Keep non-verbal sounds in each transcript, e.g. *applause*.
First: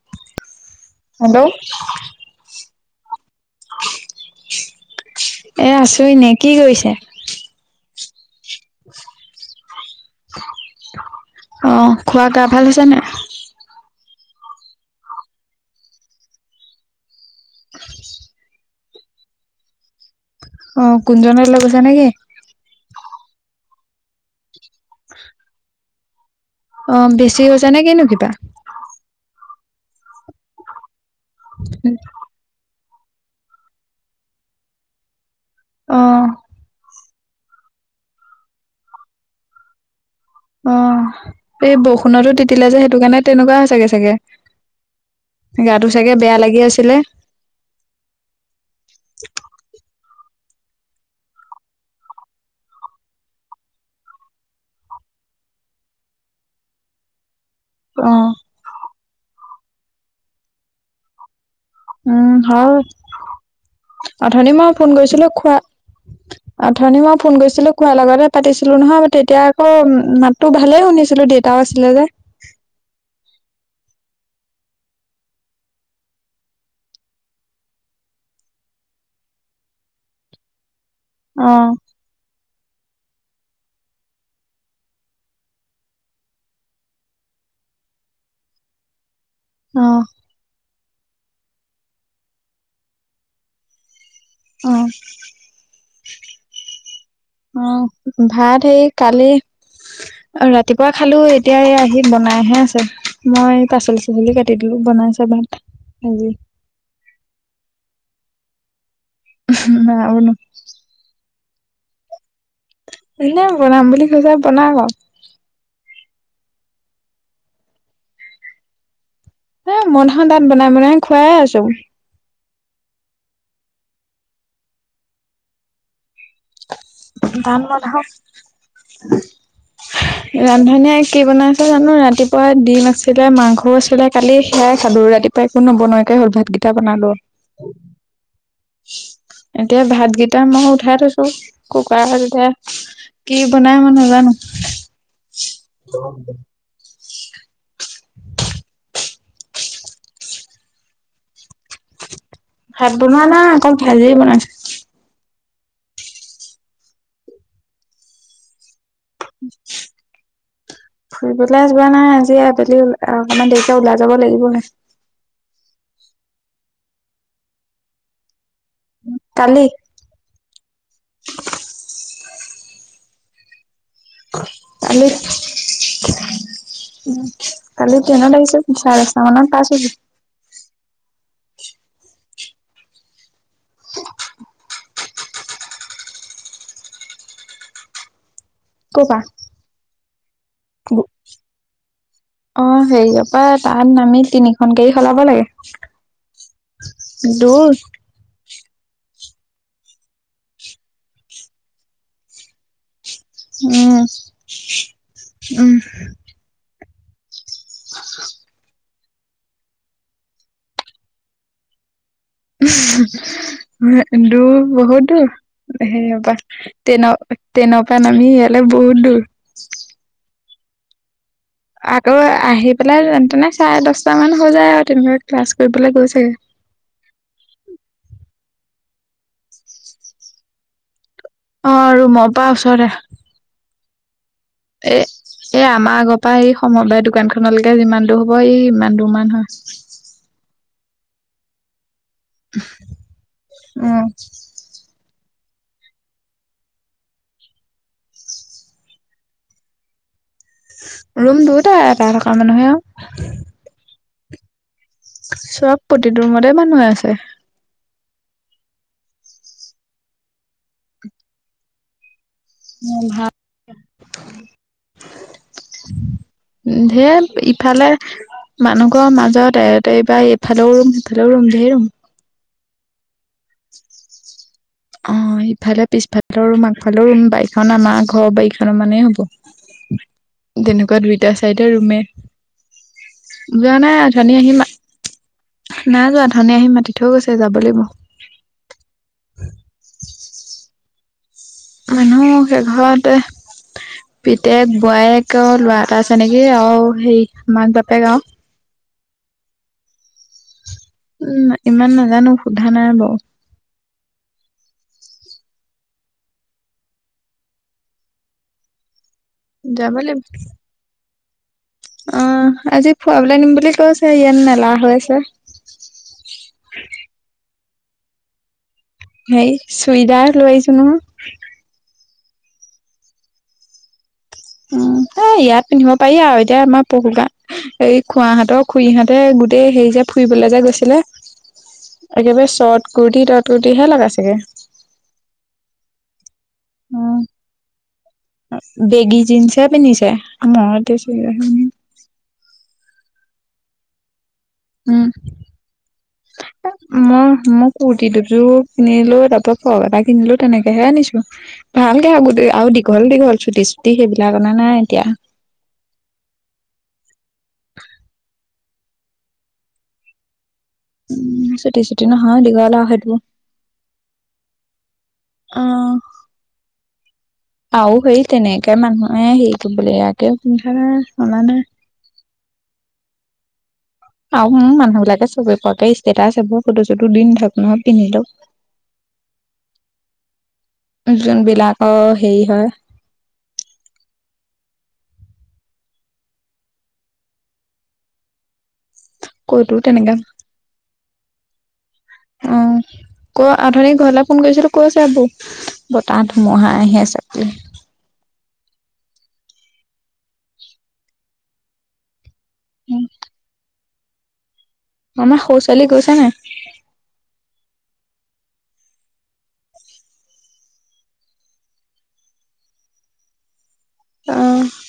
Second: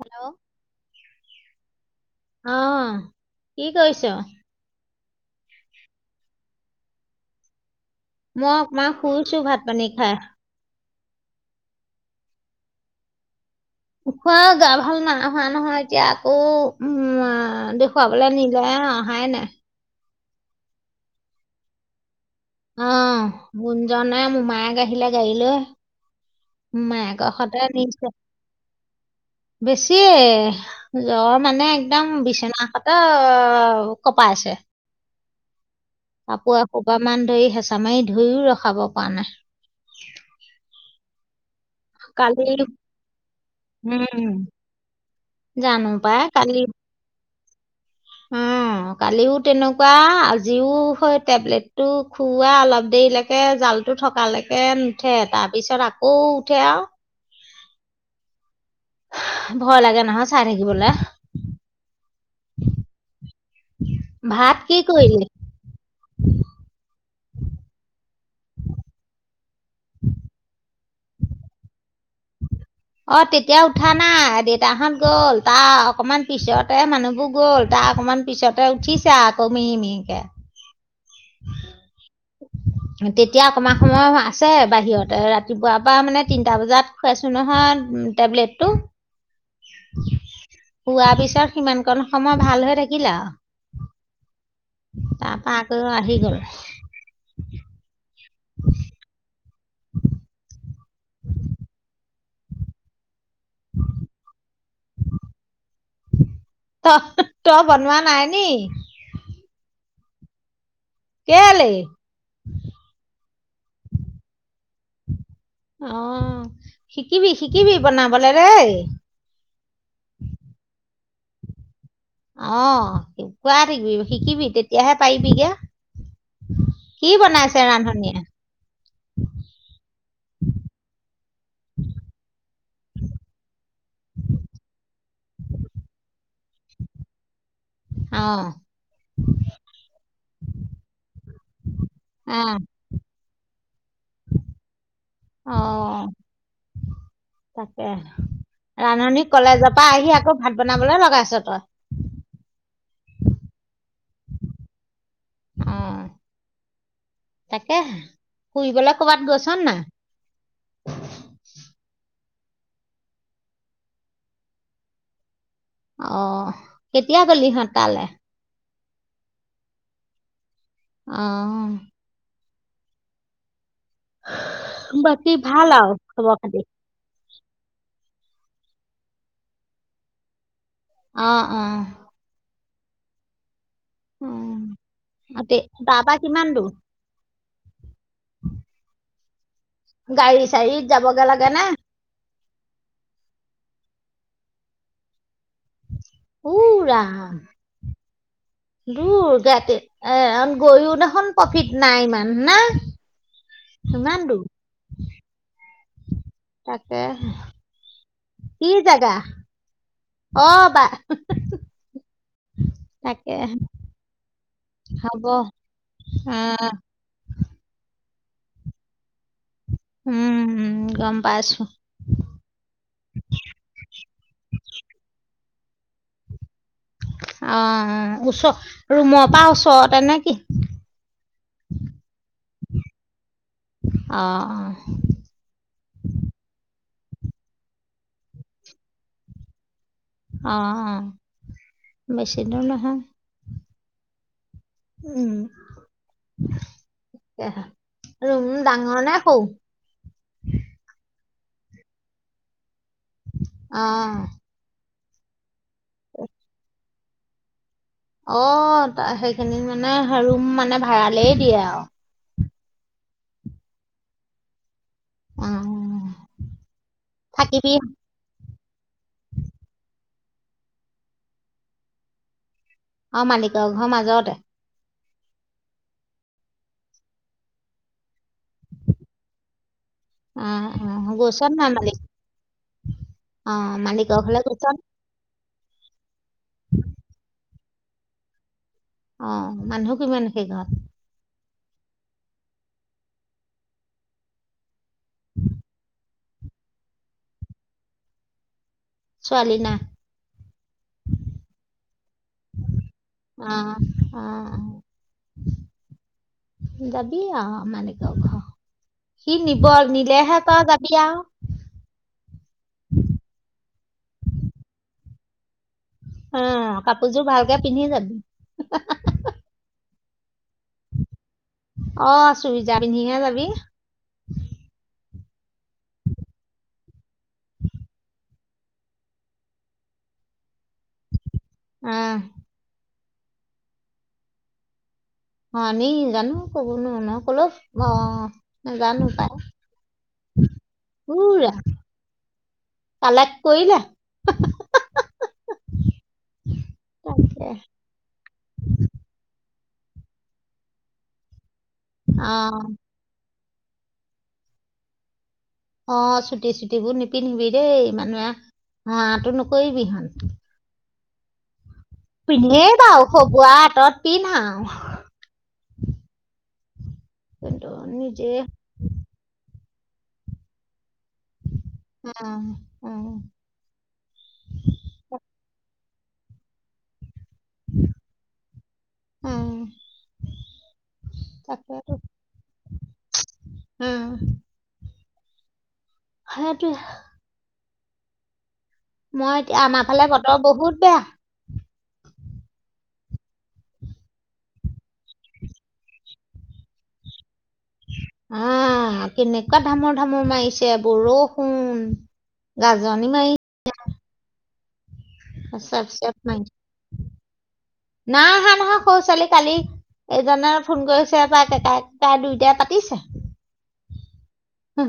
Hello hello আহ। কি কৈছ। এ আছোঁ এনে কি কৰিছে। মই অকমান শুইছো ভাত। পানী খায়। আহ খোৱা গা ভাল হৈছে নে। উখোৱা গা ভাল নাই হোৱা নহয় এতিয়া আকৌ উম, দেখুৱাবলৈ নিলে অহাই নাই। অ কুঞ্জনৰ লগৈছা নেকি? গুনজানেই মোৰ মিউমাইক আহিলা গাৰি লৈ। অ মায়েকৰ বেছি হৈ সতে হৈছো নে কিনো কিবা। বেছি। জ্বৰ মানে একদম বিচনা। ত, কপাই আছে। অ কাপোৰ এ সোব মান ধৰি হেঁচা মাৰি ধুইও ৰখাব পৰা নাই। অ, এই বৰষুণতো কালি তিতিলো যে সেইটো কাৰণে তেনেকুৱা চাগে চাগে, উম জানো গাটো চাগে বেয়া লাগি আছিলে। অ, কালিও তেনেকুৱা। আজিও হয় টেবলেটটো খুওৱা অলপ দেৰিলৈকে জালটো থকালৈকে নুঠে তাৰপিছত আকৌ উঠে আৰু। অহঁ। ভয় লাগে নহয় চাই থাকিবলৈ উম হয় অথনি ভাত মই কি ফোন কৰিলি? কৰিছিলো খোৱা অথনি মই ফোন কৰিছিলো খোৱাৰ লগতে পাতিছিলো নহয় তেতিয়া আকৌ মাততো ভালেই শুনিছিলো। ছিলো দেটাও আছিলে যে, অ তেতিয়া উঠা নাই দেউতা হত গ'ল তাৰ অকমান পিছতে মানুহবোৰ গ'ল তাৰ অকমান পিছতে উঠিছে আকৌ মিহি মিহিকে। অহ তেতিয়া অকণমান অকণমান আছে বাহিৰত ৰাতিপুৱাৰ পৰা মানে তিনটা বজাত খুৱাইছো নহয় টেবলেটটো। অ উ আি *unintelligible* পিছৰ সিমান কণ সময় ভাল হৈ থাকিলে আৰু অ তাৰপা। অ আহি গল অ ভাত সেই কালি আৰু ৰাত ৰাতিপুৱা খালো, এই এতিয়া এ আহি বনাই হে আছে। মই পাচলি-চাঁচলি কাটি দিলো, বনাই চে ভাত হেৰি ত তই বনোৱা নাই নি? হাঁ, নাই বনোৱা। কেলে? এনে বনাম বুলি কৈছে বনাব। অহ, শিকিবি শিকিবি বনাবলে দেই। এ *unintelligible* বনাই বনাই খোৱাই আছোঁ। অঁ, কুৱাত শিকিবি শিকিবি তেতিয়াহে পাৰিবিগে। কি *unintelligible* বনাইছে ৰান্ধনীয়ে ৰান্ধনীয়ে কি বনাইছে জানো ৰাতিপুৱা ডিম আছিলে, মাংস আছিলে, কালি সেয়াই খালে ৰাতি য়া একো নবনোৱাকে হ'ল, ভাতকেইটা বনালো। অ এতিয়া ভাতকে কাৰণ মই উঠাই থৈছো কোৱাৰ অ *unintelligible* কি বনাই মই নাজানো। অ গৰম আছে। তাকে, ৰান্ধনী কলেজৰ পৰা আহি আকৌ ভাত বনাবলে লগাইছ তই। ভাত বনোৱা নাই, অকল ভাজি বনাইছে। অহ, তাকে। ফুৰিবলৈ কৰ'বাত গৈছ নাই ফুৰিবলে যোৱা নাই আবেলি অ-অকণমান দেৰিকে ওলাই যাব লাগিব হে। অহ, কেতিয়া গলি হঁত তালে? কালি। অহ। কালি বাকী ভাল আও খবৰ-খাটি? কালি ট্ৰেইনত আহিছিল, চাৰে দচটা মানত পাছ *unintelligible* অ, অ। অ, তাতে তাৰপা কিমান দূৰ? *unintelligible* গাড়ী গাড়ীত যাবগে লাগে নে? অ হেৰিয়ৰ পৰা তাত নামি তিনিখন গাড়ী সলাব লাগে। ও ৰাম। দূৰ দূৰ গাতি এ গৈ *unintelligible* দেখোন প্ৰকিত নাই ইমান না উম, ইমান দূৰ উম। হ *unintelligible* কি জেগা? অ', বা কিন্তু তাকে *unintelligible* বহুত হ'ব দূৰ। সেয়াৰ পৰা, আহ ত্ৰেইনৰ-ত্ৰেইন ৰ পৰা। নামমি ইয়াল বহুত দূৰ উম *unintelligible* *inaudible* উম, গম পাইছো আকৌ আহি পেলাই, তে তেনে চাৰে দশটা মান হৈ যায়', আৰু তেনেকৈ ক্লাছ গৈ পেলাই, কৈছে। অ', ওচ ৰুমৰ পৰা, ওচৰতে নে কি? অ আৰু মই *unintelligible* তাৰ ওচৰে। অ অ এ, এ আমাৰ আগৰ পৰা এই সময় বাই, দোকানখনলৈকে যিমান দূৰ হব, ই ইমান দূৰ মান হয়। অ। উ *unintelligible* বেছিদূৰ নহয়। উম। উম ৰুম ডাঙৰ নে সৰু? ৰুম দুটা, এটা থকা মানুহে, আৰু অহ', চব প্ৰতিটোৰ মতে মানুহে আছে। এহ অ সেইখিনিত মানে ৰুম মানে ভাড়ালেই দিয়ে আও, উ ভাল। অ ধেৎ থাকিবি ইফালে মানুহ ঘৰৰ মাজত এইবাৰ এইফালেও ৰুম সেইফালেও ৰুম ধাই ৰুম অ মালিকৰ ঘৰৰ মাজতে অ ইফালে পিছফালেৰ ৰুম আগফালৰ ৰুম বাৰিখন আমাৰ ঘৰৰ বাৰখনৰ মানে হ'ব। অ তেনেকুৱা অ দুইটা গৈছা চাইডে নাই মালিক ৰুমে অ যোৱা নাই মালিক অথনি ঘৰলে আহি গৈছা নাই নাই যোৱা ধনী আহি মাতি থৈ গৈছে যাব লাগিব। অ মানুহ কিমান সেই ঘৰ মানুহ সেইঘৰতে পিতেক বোৱায়েকৰ ল'ৰা এটা তেনেকে আৰু সেই মাক বাপেক আও ছোৱালী না উম ইমান নাজানো সোধা নাই বাওঁ অ অ যাবি আও মালিকৰ ঘৰ সি নিব যাব লাগিব। নিলেহে তই যাবি আও সেইয়াত মেলা হৈ আছে। অ কাপোৰযোৰ ভালকে পিন্ধি যাবি চুইজাৰ লৈ আহিছোঁ নহয় অহ চুইযাৰ পিন্ধিহে যাবি উম এ ইয়াত পিন্ধিব পাৰি আৰু এতিয়া আমাৰ পহু গান এই খুৱাহাত তই খুৰীহঁতে গোটেই হেৰি যে ফুৰিবলে যে গৈছিলে। অ একেবাৰে চট কুৰ্তি তট কুুৰ্তিহে লগাই চেগে আমি জানো কব নো কলৈ অ অ বেগী জিন্সহে পিন্ধিছে মই টো চুৰিজাৰ উৰা পিন্ধিম কালেক্ট কৰিলা উম তাকে মই মই কুুৰ্তি দুযোৰ কিনিলোঁ তাৰপা ফ্ৰক এটা কিনিলো তেনেকেহে আনিছো ভাল ঘা অ আও দীঘল দীঘল চুটি চুটি সেইবিলাক অনা নাই এতিয়া অ ছুটি ছুটিবোৰ নিপিন্ধিবি দেই মানুহে অ আঁটো নকৰিবি হন উম *unintelligible* দীঘল পিন্ধেই আৰু বাৰু সেইটো। খগুৱা হাতত পিন্ধ আৰু কিন্তু তাও কেৰী সেই নিজে তেনেকে মানুহে সেই তুবলে আকে পিন্ধা চলা নাই অহ অহ তাহুন মানুহ বিলাকে চবে পোৱাকৈ ষ্টেটাচ এইবোৰ সুধোছো দুদিন ধাক নহয় পিন্ধিলো। উম, তাকেতো যোনবিলাকৰ হেৰি হয়। উম, সেইটোৱেই মই এতিয়া ক'তো আমাৰ ফালে তেনেকা বতৰ বহুত বেয়া অ ক উঠুনি ঘৰলে ফোন কৰিছিলো কৈছে বৌ বতাহ ধুমুহা আহি আছে বুলি। আহ কেনেকুৱা ধামৰ ধামৰ মাৰিছে বৰষুণ। গাজনি মাৰিছে। মামা সৰু ছোৱালী চেপ গৈছে মাৰিছে নাই? নাই আহা নহয় সৰু ছোৱালী কালি। এজনে ফোন কৰিছে পাই কেকাই কেকাই দুইটাই পাতিছে। অ উম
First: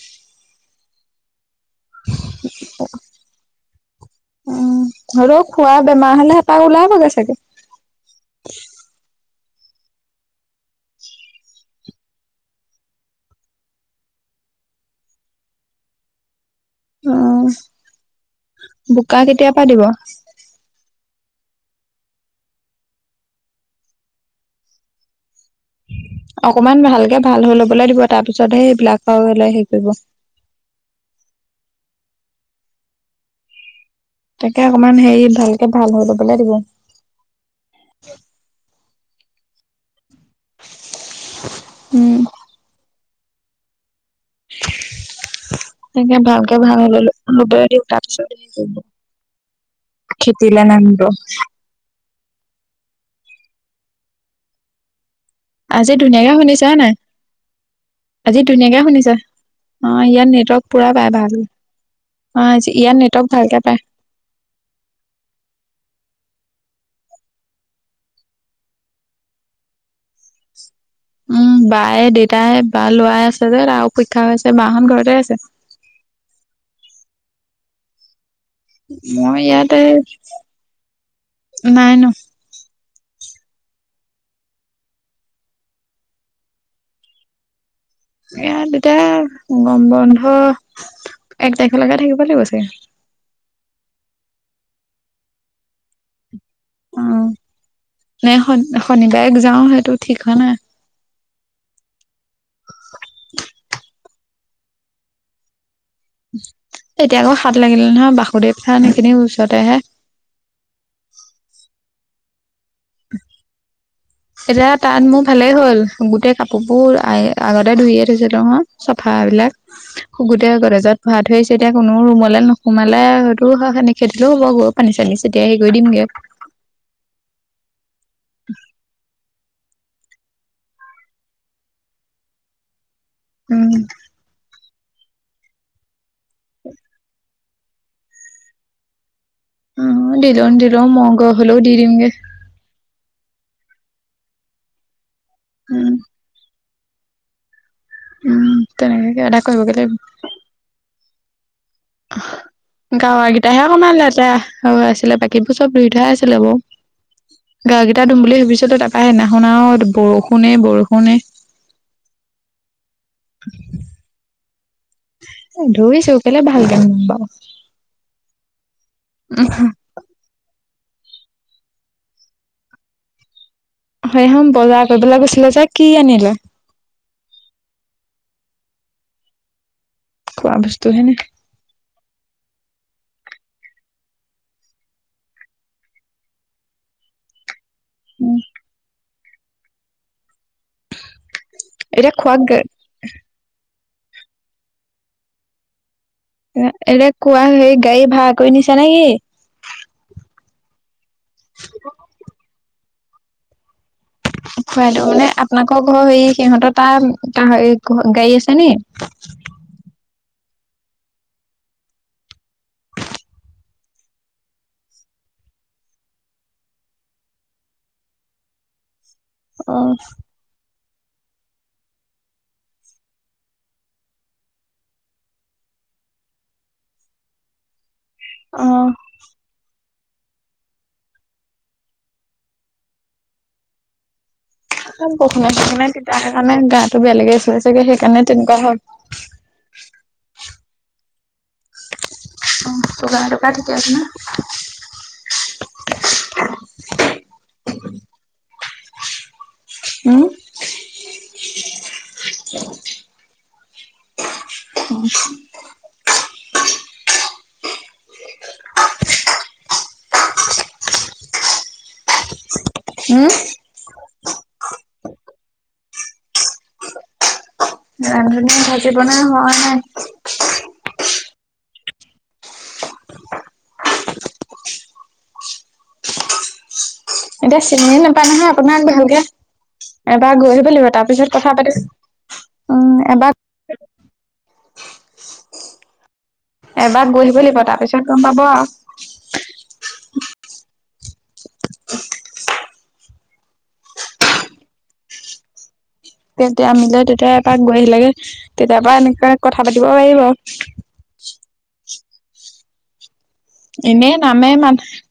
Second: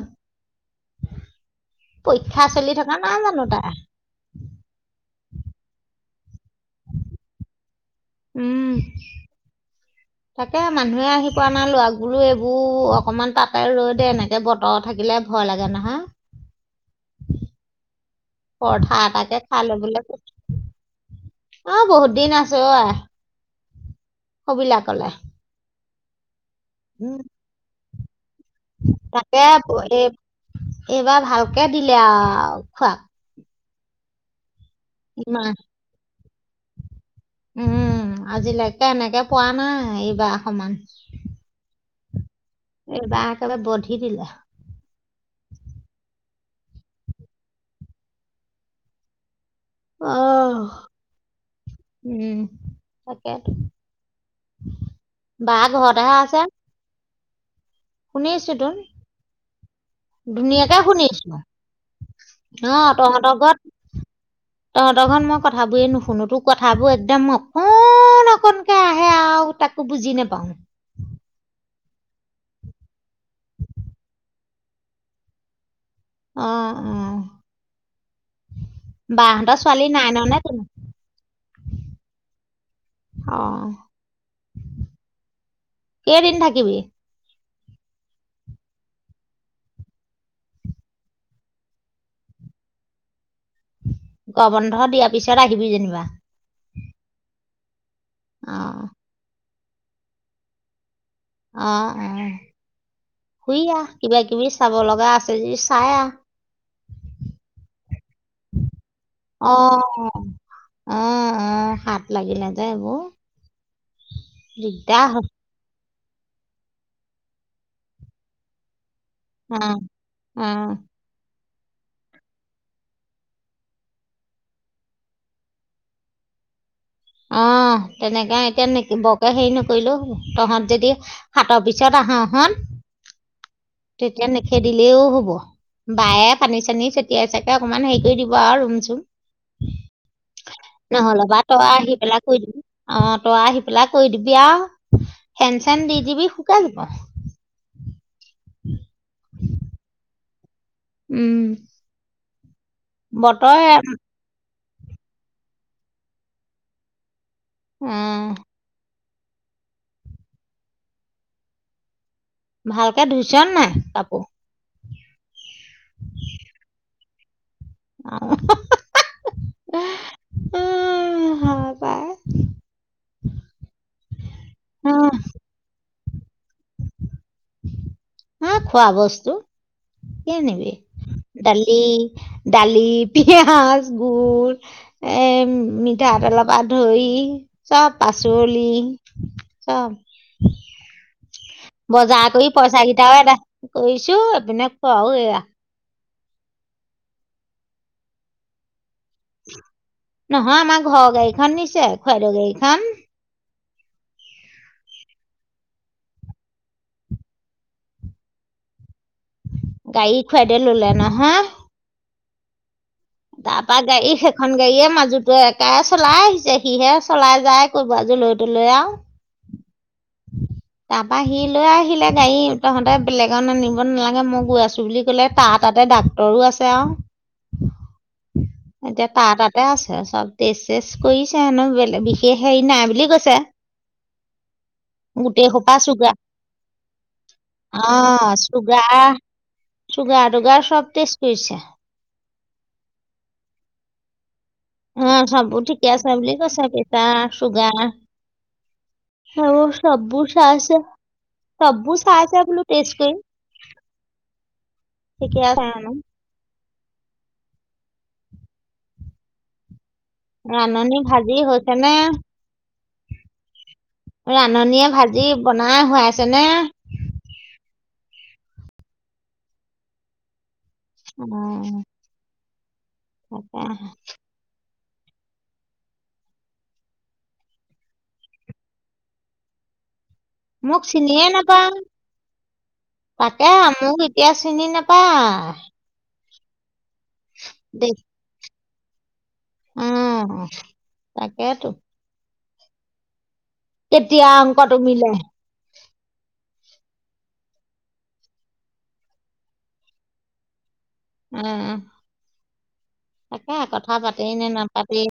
পৰীক্ষা চলি থকা নাই জানো তাৰ! ধৰ খোৱা বেমাৰ হলে হেঁপাহ ওলাবগৈ চাগে। উম তাকে মানুহে আহি পোৱা নাই লৰাকবোৰো এইবোৰ অকমান তাতে ৰৈ দে এনেকে বতৰ থাকিলে ভয় লাগে নহয়। আ পৰঠা এটাকে খাই ল'বলৈ কোৱা। অ বহুত দিন আছে অ আই সবিলা কলে অকমান ভালকে উম ভাল হৈ লবলৈ দিব। তাৰ পিছতহে সেইবিলাক তাকে আৰু হেৰি কৰিব এই এইবাৰ ভালকে। দিলে আৰু খোৱা য়ে অকনমান হেৰি ভালকে ভাল হ'ব *unintelligible* উম আজি লাগি এ এনেকে পোৱা নাই বাহমান উম এবা একেবাই ব তাকে ভাল। ভাঙি ললো দি উঠাৰ পিছত *unintelligible* অহ খেতিলে নামিব। উম তাকে। বা আজি ধুনীয়াকে শুনিছা হয় নাই? আজি শুনিছো তোন, ধুনীয়াকে শুনিছা? অ', ইয়াত নেটৱৰ্ক ধুনীয়াকে পুৰা পাই শুনিছো, ভাল। আজি অ ইয়াত নেটৱৰ্ক তহঁতৰ ঘৰত ভালকে পায়। তহঁতৰ ঘৰত মই কথাবোৰ নুশুনোতো। কথাবোৰ একদম অকণ অকণকে আহে আৰু তাকো বুজি নাপাওঁ। এ দেউতাই বা লৰাই আছে যে তাৰ অ পৰীক্ষা আছে বাহত ঘৰতে আছে। আহ উম। মই ইয়াতে, কিনো নাই ন? অহ। কেইদিন থাকিবি? ইয়াত এতিয়া গৰম বন্ধ, এক তাৰিখলৈকে থাকিব লাগিব চাগে। গৰম বন্ধ দিয়াৰ পিছত আহিবি যেনিবা। নাই অ', শনিবাৰে যাওঁ সেইটো ঠিক হয় নাই। অ অ, শুই আহ, কিবা কিবি চাব লগা আছে যদি চাই আহ এতিয়া আকৌ হাত লাগিলে নহয় বাসুদেৱ থান এইখিনি ওচৰতেহে অ', অ', অ', হাত লাগিলে যে এইবোৰ এতিয়া তাত দিগদাৰ মোৰ হয় ভালেই হ'ল। গোটেই কাপোৰবোৰ আগতে ধুইয়ে থৈছিলো নহয়। চফা বিলাক অ', শুগোটেই অ', গৰদেজত ভৰাই থৈছে এতিয়া কোনো ৰুমলৈ নোসোমালে হয়তো খে দিলও হ'ব গৈ পানী চানী চটিয়াই হেৰি কৰি দিমগে। অ। তেনেকৈ এতিয়া নিকে বৰকে হেৰি ন কৰিলোঁ হ'ব তহঁত যদি হাতৰ পিছত আহা হন উম তেতিয়া নিখ খেদিলেও হব, বায়ে পানী চানি চটিয়াই চাকে অকণমান হেৰি কৰি দিব আৰু ৰুম চুম উম দিলো দিলো মগ নহ'লেবা হলেও তই দি আহি দিমগে। পেলাই কৰি দিবি। অ তই আহি পেলাই কৰি দিবি আও। ফেন চেন উম দি দিবি। শুকাই যাব। উম তেনেকেকে এটা কৰিব লাগিব। উম। *unintelligible* গাঁৱৰ বতৰ গিটাহে অ' অকমান লেতেয়া। অ আছিলে বাকীবোৰ চব ধুই থোৱাই আছিলে বাও। গা কেইটা ধুম বুলি ভাবিছ তই তাত। পায় নাশুন আও বৰষুণে বৰষুণে। ভালকে ধুইচ নাই কাপোৰ। এ ধুইচো কেলে ভালকে নুধুম বাও। *unintelligible* উ হা পাই। হয় হম বজাৰ কৰিবলৈ গৈছিলে যে কি আনিল। আঁহ। হা খোৱা বস্তু। কি খোৱা আনিবি বস্তু হেনে দালি দালি। পিয়াজ, গুৰ, এ মিঠাতেলৰ পৰা ধৰি। চব উম পাচলি। অ। এতিয়া বজাৰ খোৱা কৰি পইচা কিটাৰয়ে এটা। কৈছো আপোনাক কোৱাও এয়া। এলে কোৱা হেৰি গাড়ী ভাড়া কৰি নিছা নে কি। নহয় আমাৰ ঘৰৰ গাড়ীখন নিছে খুৰাদেও গাড়ীখন। খুৱাই দিওঁ মানে আপোনালোকৰ ঘৰৰ হেৰি সিহঁতৰ তাৰে গাড়ী আছে নি। গাড়ীত। খুৱাদেউৱে ললে নহয়। তাৰপা গাড়ী সেইখন গাড়ীৱে মাজুটো কাইয়ে চলাই আহিছে সিহে চলাই যায় কৰবালৈ লৈ জলৈ তলৈ যায় আউ। অহ। তাৰপা সি লৈ আহিলে গাড়ী তহঁতে বেলেগত নিঅব নালাগে মই গৈ আছো বুলি কলে তাৰ তাতে ডাক্তৰো আছে আউ। অ', এতিয়া তাৰ তাতে আছে আছে। চব টেষ্ট চেজ কৰিছে হেনো বেলেগ বিশেষ হেৰি নাই বুলি কৈছে। এ গোটেই বৰষুণে সোপা চৰষুণে চুগাৰ তিতা সেই কাৰণে গাটো বেয়া লাগি আছে অ চাগে সেইকাৰণে তেনেকুৱা চুগাৰ চুগাৰ হয়। টুগাৰ চব টেষ্ট কৰিছে অ চুগাৰ টোগাৰ ঠিকে আছে না। অ চববোৰ ঠিকে আছে বুলি কৈছে প্ৰেছাৰ আৰু সববো উম, চাই আছে সৱবো চাই আছে বোলো তেষ্ট কৰি। কেতিয়া টাইমত। ৰান্ধনী ভাজি হৈছে নে। হম। ৰান্ধনীয়ে ভাজি বনাই খুৱাইছেনে। ৰান্ধনী ভাজিবনাই হোৱাই নাই নে। উম হব। এতিয়া চিনি নাপায় নহয় আপোনাক ভালকে এবাৰ গৈ আহিব মোক লাগিব তাৰ চিনিয়ে পিছত কথা নাপায় পাতিছো উম এবাৰ তাকে মোক এতিয়া চিনি নাপায় এবাৰ বহিব লাগিব তাৰ দেই পিছত গম পাব অ তাকেইেতো কেতিয়া অংকটো মিলে তেতিয়া আমিলে তেতিয়া এপ গৈ আহিলেগে তেতিয়াৰ পৰা এনেকে কথা পাতিব পাৰিব। উম। তাকে কথা এনেই পাতেই নে নামে মা নাপাতেই!